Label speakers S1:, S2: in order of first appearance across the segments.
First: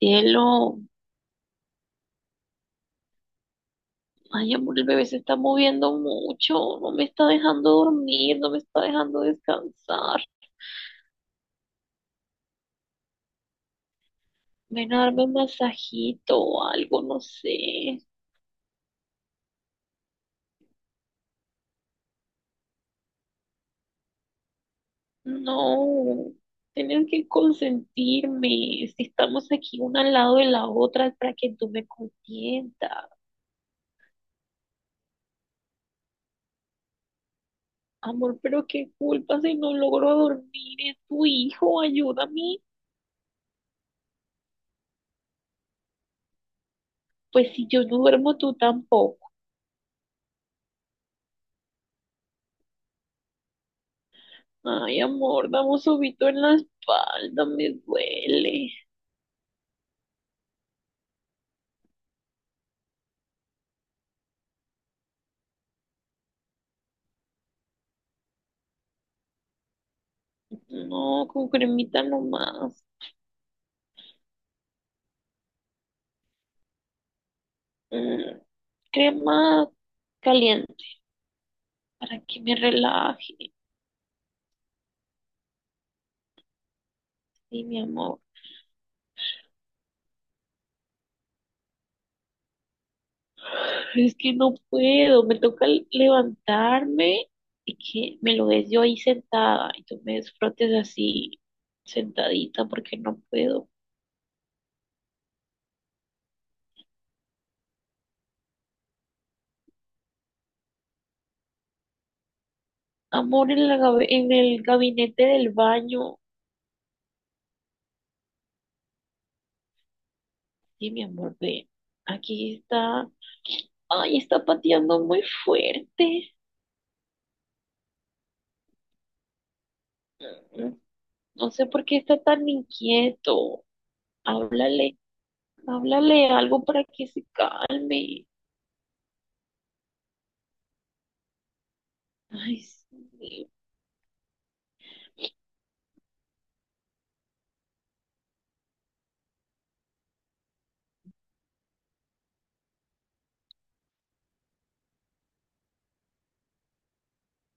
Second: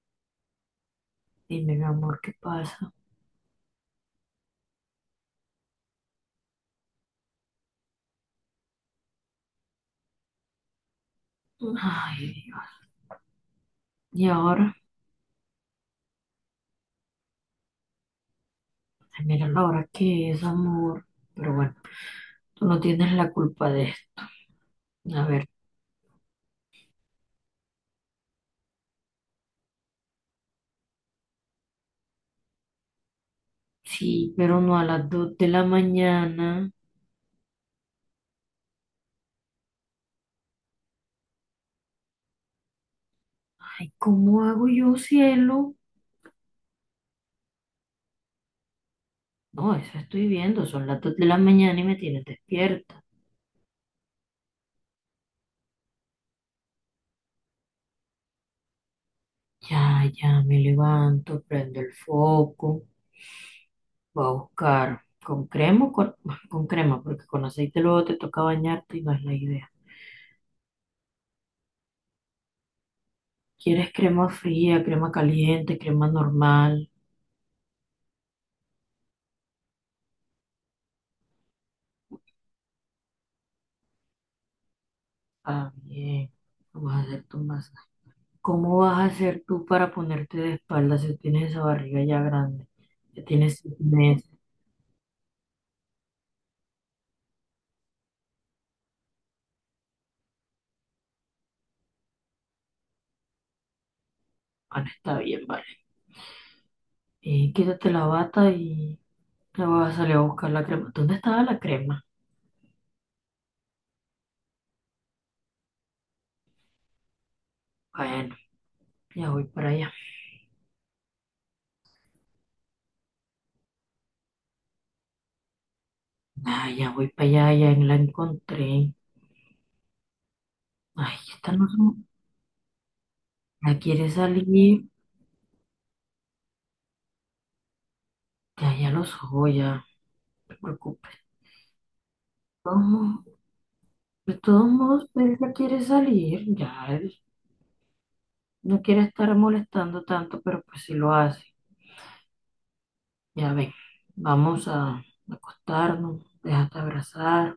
S1: Cielo,
S2: Dime, mi amor, ¿qué pasa?
S1: ay amor, el bebé se está moviendo mucho, no me está dejando dormir, no me está dejando descansar.
S2: Ay, Dios. y ahora,
S1: Ven a darme un masajito o algo, no sé.
S2: Ay, mira la hora que es, amor. Pero bueno, tú no tienes la culpa de esto. A ver,
S1: No, tienes que consentirme. Si estamos aquí una al lado de la otra es para que tú me consientas.
S2: sí, pero no a las 2 de la mañana.
S1: Amor, pero qué culpa si no logro dormir, es tu hijo, ayúdame.
S2: Ay, ¿cómo hago yo, cielo?
S1: Pues si yo no duermo, tú tampoco.
S2: No, eso estoy viendo, son las 2 de la mañana y me tienes despierta.
S1: Ay, amor, dame un sobito en la espalda, me duele.
S2: Ya, ya, me levanto, prendo el foco, voy a buscar con crema, o con, con crema, porque con aceite luego te toca bañarte y no es la idea.
S1: No, con cremita nomás.
S2: ¿Quieres crema fría, crema caliente, crema normal?
S1: Mm, Crema caliente para que me relaje.
S2: Ah, bien. ¿Cómo vas a hacer tu
S1: Sí, mi
S2: masaje?
S1: amor.
S2: ¿Cómo vas a hacer tú para ponerte de espalda si tienes esa barriga ya grande? Ya tienes seis
S1: Pero es
S2: meses.
S1: que no puedo, me toca levantarme y que me lo des yo ahí sentada y tú me desfrotes así sentadita porque no puedo.
S2: Bueno, está bien, vale. Quítate la bata y te vas a salir a buscar la crema. ¿Dónde estaba la crema?
S1: Amor, en la en el gabinete del baño.
S2: Bueno, ya voy para allá.
S1: Sí, mi amor, ve. Aquí está. Ay, está pateando muy fuerte.
S2: Ah, ya voy para allá, ya la encontré.
S1: Mm,
S2: Ay,
S1: No
S2: esta
S1: sé
S2: no se
S1: por qué
S2: me-.
S1: está tan inquieto.
S2: Ya quiere salir.
S1: Háblale, háblale algo para que se calme.
S2: Ya, ya lo soy, ya. No te preocupes.
S1: Ay,
S2: Vamos.
S1: sí,
S2: De todos modos, pues ya quiere salir, ya él no quiere estar molestando tanto, pero pues si lo hace. Ya ven, vamos a acostarnos, déjate abrazar,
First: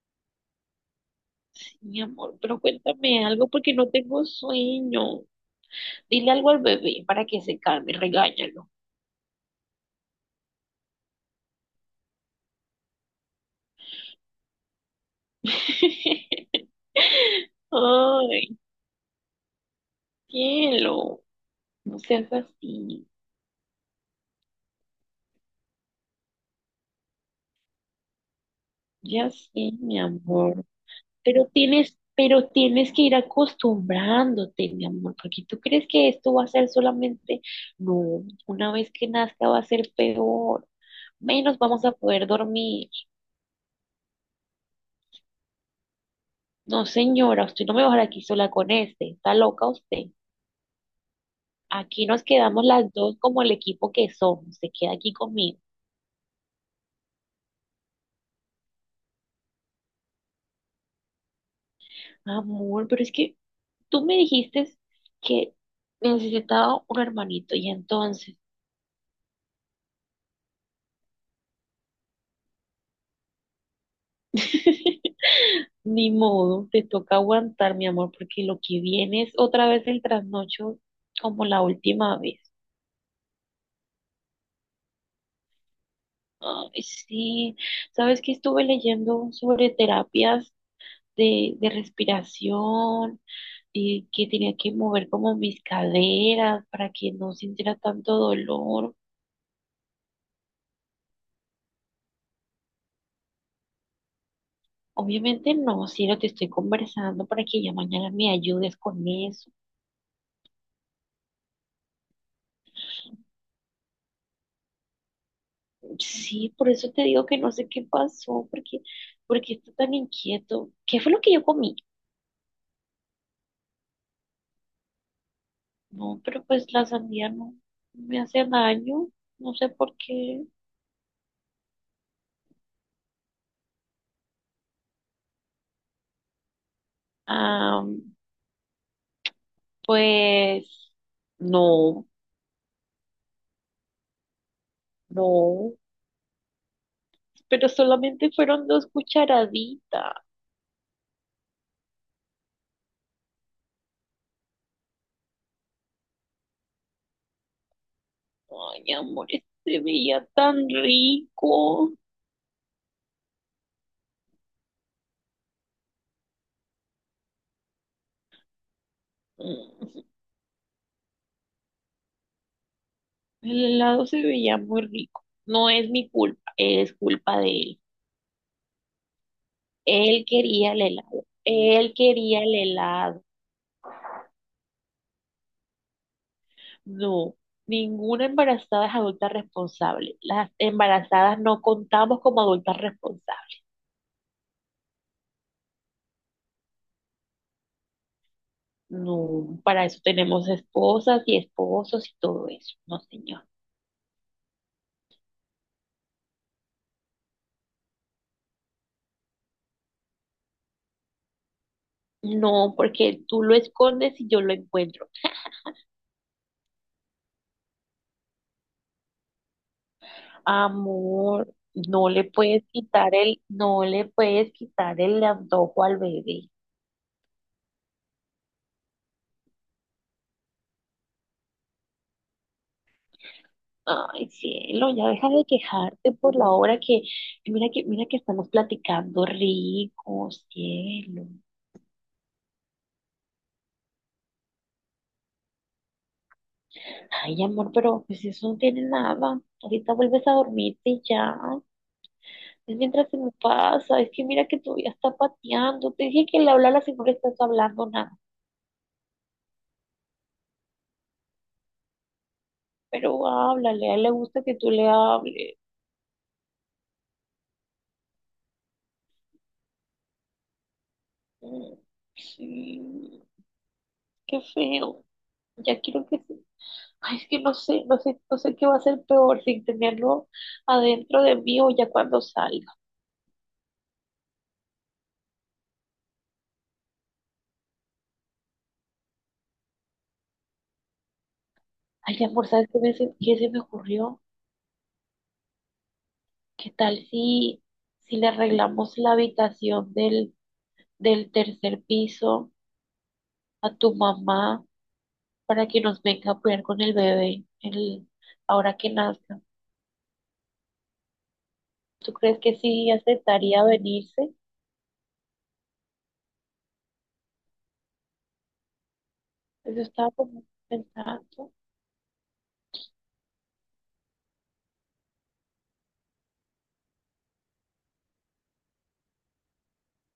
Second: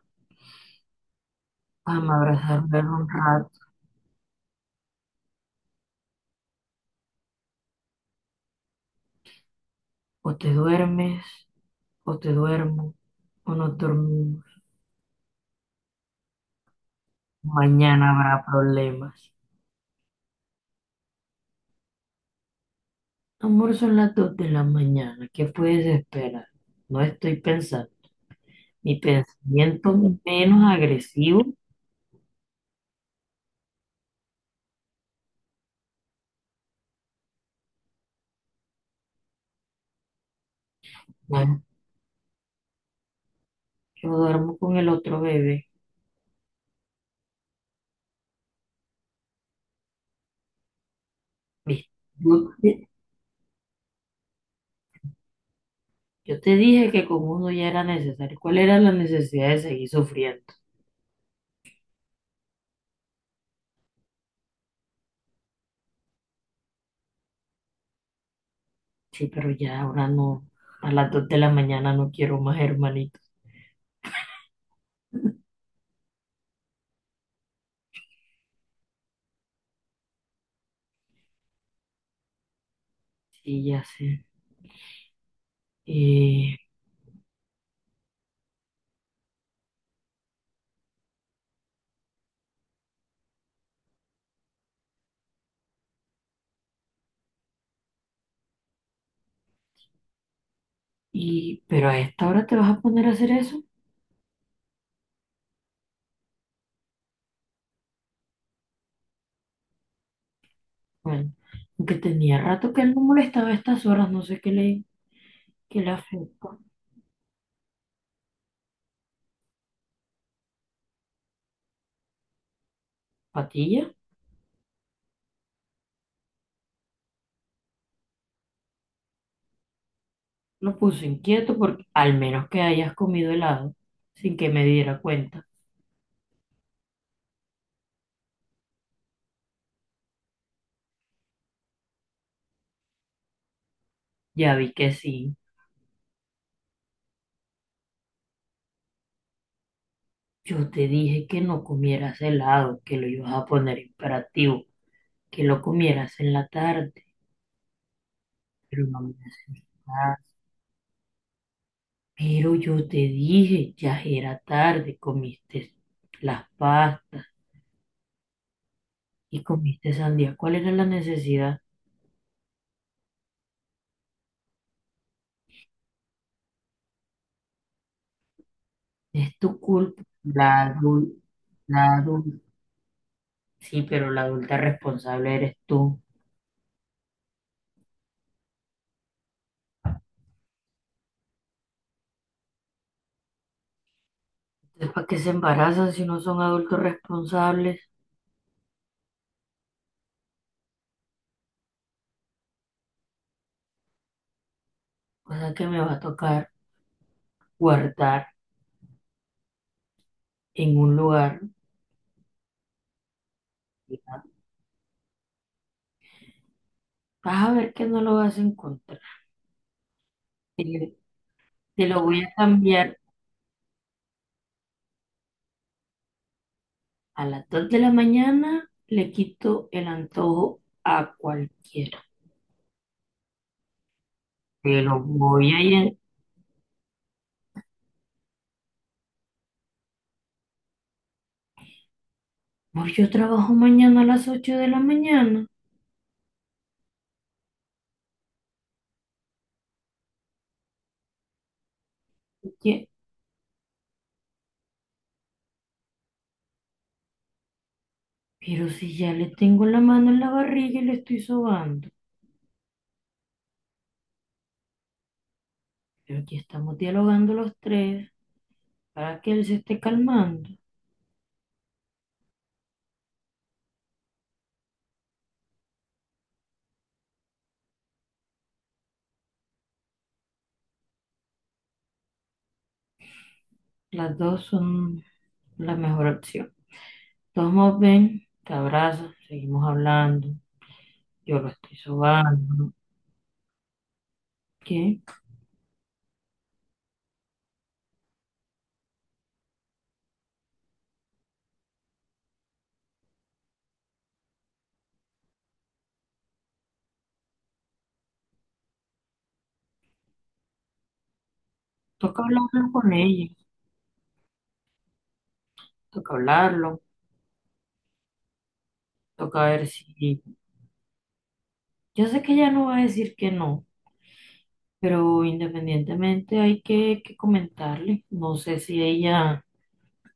S1: sí, mi
S2: vamos a
S1: amor, pero
S2: abrazar, un
S1: cuéntame algo
S2: rato.
S1: porque no tengo sueño. Dile algo al bebé para que se calme, regáñalo.
S2: O te duermes, o te duermo, o nos dormimos. Mañana habrá
S1: Ay,
S2: problemas.
S1: cielo, no seas así.
S2: Amor, son las 2 de la mañana, ¿qué puedes esperar? No estoy pensando. Mi
S1: Ya sé,
S2: pensamiento
S1: mi amor.
S2: menos agresivo,
S1: Pero tienes que ir acostumbrándote, mi amor, porque tú crees que esto va a ser solamente, no, una vez que nazca va a ser peor,
S2: ya
S1: menos vamos a poder dormir.
S2: yo duermo con el otro bebé.
S1: No, señora, usted no me va a dejar aquí sola con este, está loca usted.
S2: ¿Viste?
S1: Aquí nos
S2: Yo
S1: quedamos las dos como el equipo que somos, se queda aquí conmigo.
S2: Yo te dije que con uno ya era necesario. ¿Cuál era la necesidad de seguir sufriendo?
S1: Amor, pero es que tú me dijiste que necesitaba un hermanito y entonces…
S2: Sí, pero ya ahora no. A las dos de la mañana no quiero más hermanitos.
S1: Ni modo, te toca aguantar, mi amor, porque lo que viene es otra vez el trasnocho como la última vez.
S2: Sí, ya sé. Eh,
S1: Ay, sí, sabes que estuve leyendo sobre terapias de respiración y que tenía que mover como mis caderas para que no sintiera tanto dolor.
S2: pero a esta hora te vas a poner a hacer eso.
S1: Obviamente no, si no te estoy conversando para que ya mañana me ayudes con eso.
S2: Bueno, aunque tenía rato que él no molestaba a estas horas, no sé qué le
S1: Sí,
S2: afectó.
S1: por eso te digo que no sé qué pasó, porque está tan inquieto. ¿Qué fue lo que yo comí?
S2: Patilla
S1: No, pero pues la sandía no me hace daño, no sé por qué.
S2: lo puso inquieto porque al menos que hayas comido helado sin que me diera cuenta.
S1: Ah, pues no,
S2: Ya vi que sí.
S1: no, pero solamente fueron dos cucharaditas.
S2: Yo te dije que no comieras helado, que lo ibas a poner imperativo, que lo comieras en la tarde, pero
S1: Ay,
S2: no me
S1: amor,
S2: haces
S1: este se veía
S2: caso.
S1: tan rico.
S2: Pero yo te dije, ya era tarde, comiste las pastas y comiste
S1: Mm,
S2: sandía. ¿Cuál era la necesidad?
S1: El helado se veía muy rico. No es mi culpa, es culpa de él.
S2: Es tu culpa.
S1: Él quería el helado. Él
S2: La adulta,
S1: quería el helado.
S2: sí, pero la adulta responsable eres tú.
S1: No, ninguna embarazada es adulta responsable. Las embarazadas no contamos como adultas responsables.
S2: Entonces, ¿para qué se embarazan si no son adultos responsables?
S1: No, para eso tenemos esposas y esposos y todo eso. No, señor.
S2: Cosa que me va a tocar guardar en un lugar.
S1: No, porque tú lo escondes y yo lo encuentro.
S2: Vas a ver que no lo vas a encontrar. Te,
S1: Amor,
S2: te lo
S1: no
S2: voy
S1: le
S2: a
S1: puedes
S2: cambiar
S1: quitar no le puedes quitar el antojo al bebé.
S2: a las 2 de la mañana. Le quito el antojo a cualquiera.
S1: Ay,
S2: Te
S1: cielo,
S2: lo
S1: ya deja de
S2: voy a ir.
S1: quejarte por la hora que mira que, mira que estamos platicando rico, cielo.
S2: Pues yo trabajo mañana a las 8 de la mañana.
S1: Ay, amor, pero pues eso no tiene nada. Ahorita vuelves a dormirte y ya. Es
S2: Oye,
S1: mientras se me pasa, es que mira que todavía está pateando. Te dije que le hablara si no le estás hablando nada.
S2: pero si ya le tengo la mano en la barriga y le estoy sobando.
S1: Pero háblale, a él le gusta que tú le hables.
S2: Pero aquí estamos dialogando los tres para que él se esté calmando.
S1: Mm, Sí, qué feo. Ya quiero que se… Ay, es que no sé, no sé, no sé qué va a ser peor, sin tenerlo adentro de mí o ya cuando salga.
S2: Las dos son la mejor opción. Todos modos, ven, te abrazo, seguimos hablando. Yo lo estoy
S1: Ay, amor, ¿sabes
S2: sobando.
S1: qué, qué se me ocurrió?
S2: ¿Qué?
S1: ¿Qué tal si, si le arreglamos la habitación del tercer piso a tu mamá para que nos venga a cuidar con el bebé ahora que nazca? ¿Tú
S2: Toca
S1: crees que
S2: hablarlo
S1: sí
S2: con ella,
S1: aceptaría venirse?
S2: toca hablarlo, toca ver
S1: Eso estaba
S2: si...
S1: como pensando.
S2: Yo sé que ella no va a decir que no, pero independientemente hay que comentarle. No sé si ella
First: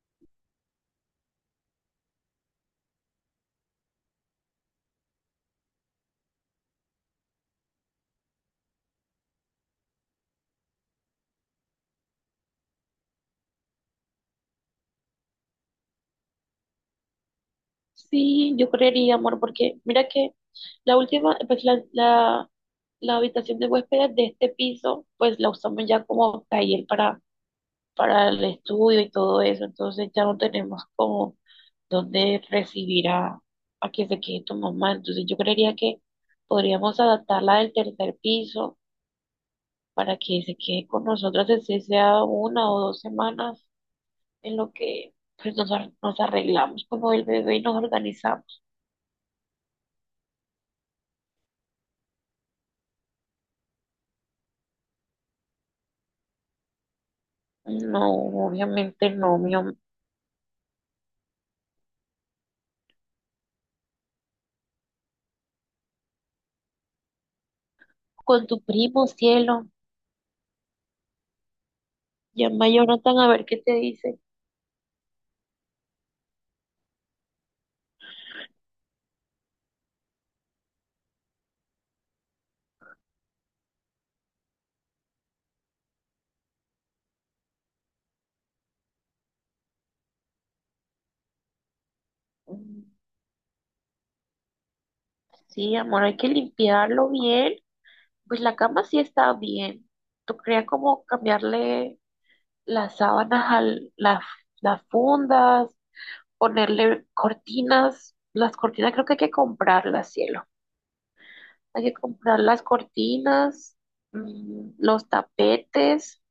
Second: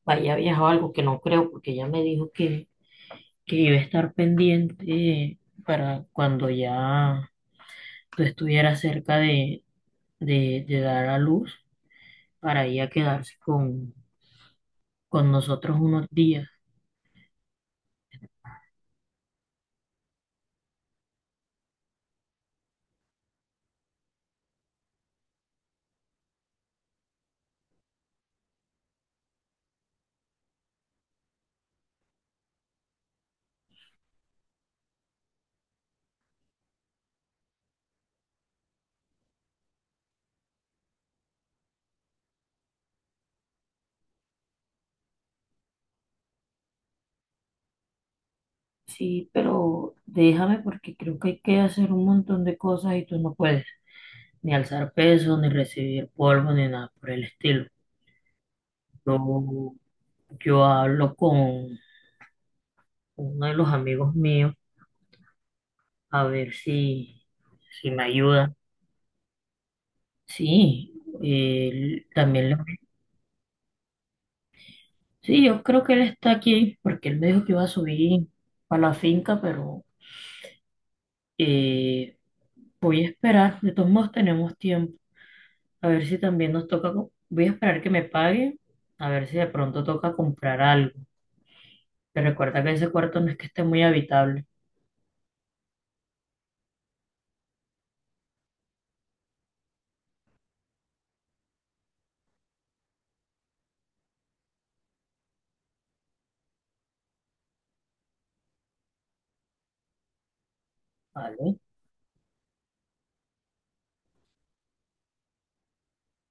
S2: vaya a viajar o algo, que no creo, porque ella me dijo que iba a estar pendiente para cuando ya tú estuvieras cerca de dar a luz, para ir a quedarse con nosotros unos días.
S1: Sí, yo creería, amor, porque mira que la última, pues la habitación de huéspedes de este piso, pues la usamos ya como taller para el estudio y todo eso, entonces ya no tenemos como dónde recibir a que se quede tu mamá, entonces yo creería que podríamos adaptarla del tercer piso para que se quede con nosotras, así sea una o dos semanas en lo que pues nos, nos arreglamos como el bebé y nos organizamos.
S2: Sí, pero déjame porque creo que hay que hacer un montón de cosas y tú no puedes ni alzar peso, ni recibir polvo, ni nada por el estilo.
S1: No, obviamente
S2: Yo,
S1: no, mi
S2: yo hablo con uno de los amigos míos a ver si me
S1: Con
S2: ayuda.
S1: tu primo, cielo.
S2: Sí, él también le...
S1: Llama a Jonathan a ver qué te dice.
S2: Sí, yo creo que él está aquí porque él me dijo que iba a subir para la finca, pero eh, voy a esperar. De todos modos tenemos tiempo. A ver si también nos toca, voy a esperar que me pague, a ver si de pronto toca comprar algo. Te recuerda que
S1: Mm,
S2: ese cuarto no es que esté muy habitable,
S1: Sí, amor, hay que limpiarlo bien. Pues la cama sí está bien. ¿Tú creías como cambiarle las sábanas a las, las fundas, ponerle cortinas? Las cortinas creo que hay que comprarlas, cielo.
S2: ¿vale?
S1: Hay que comprar las cortinas, los tapetes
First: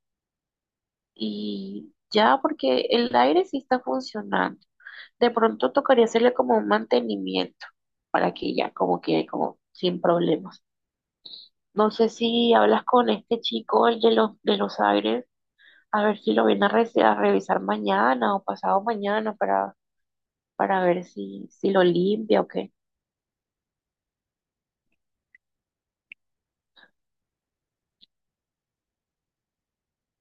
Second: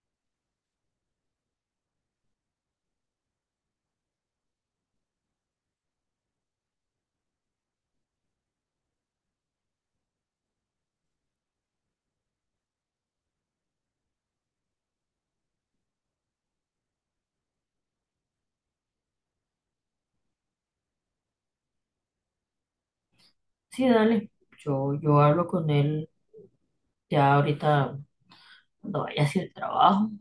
S1: y ya, porque el aire sí está funcionando. De pronto tocaría hacerle como un mantenimiento para que ya como quede como sin problemas. No sé si hablas con este chico, el de los aires, a ver si lo viene a, a revisar mañana o pasado mañana para ver si, si lo limpia o qué.
S2: Sí, dale. Yo hablo con él ya ahorita cuando vaya hacia el trabajo,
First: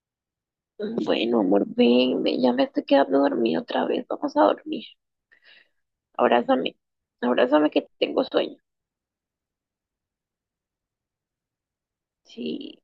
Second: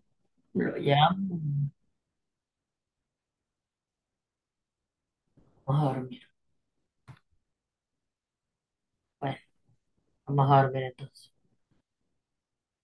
S2: lo llamo,
S1: Bueno, amor, ven, ven, ya me estoy quedando dormida otra vez. Vamos a dormir.
S2: vamos a dormir.
S1: Abrázame, abrázame que tengo sueño.
S2: Bueno, vamos a dormir entonces.
S1: Sí.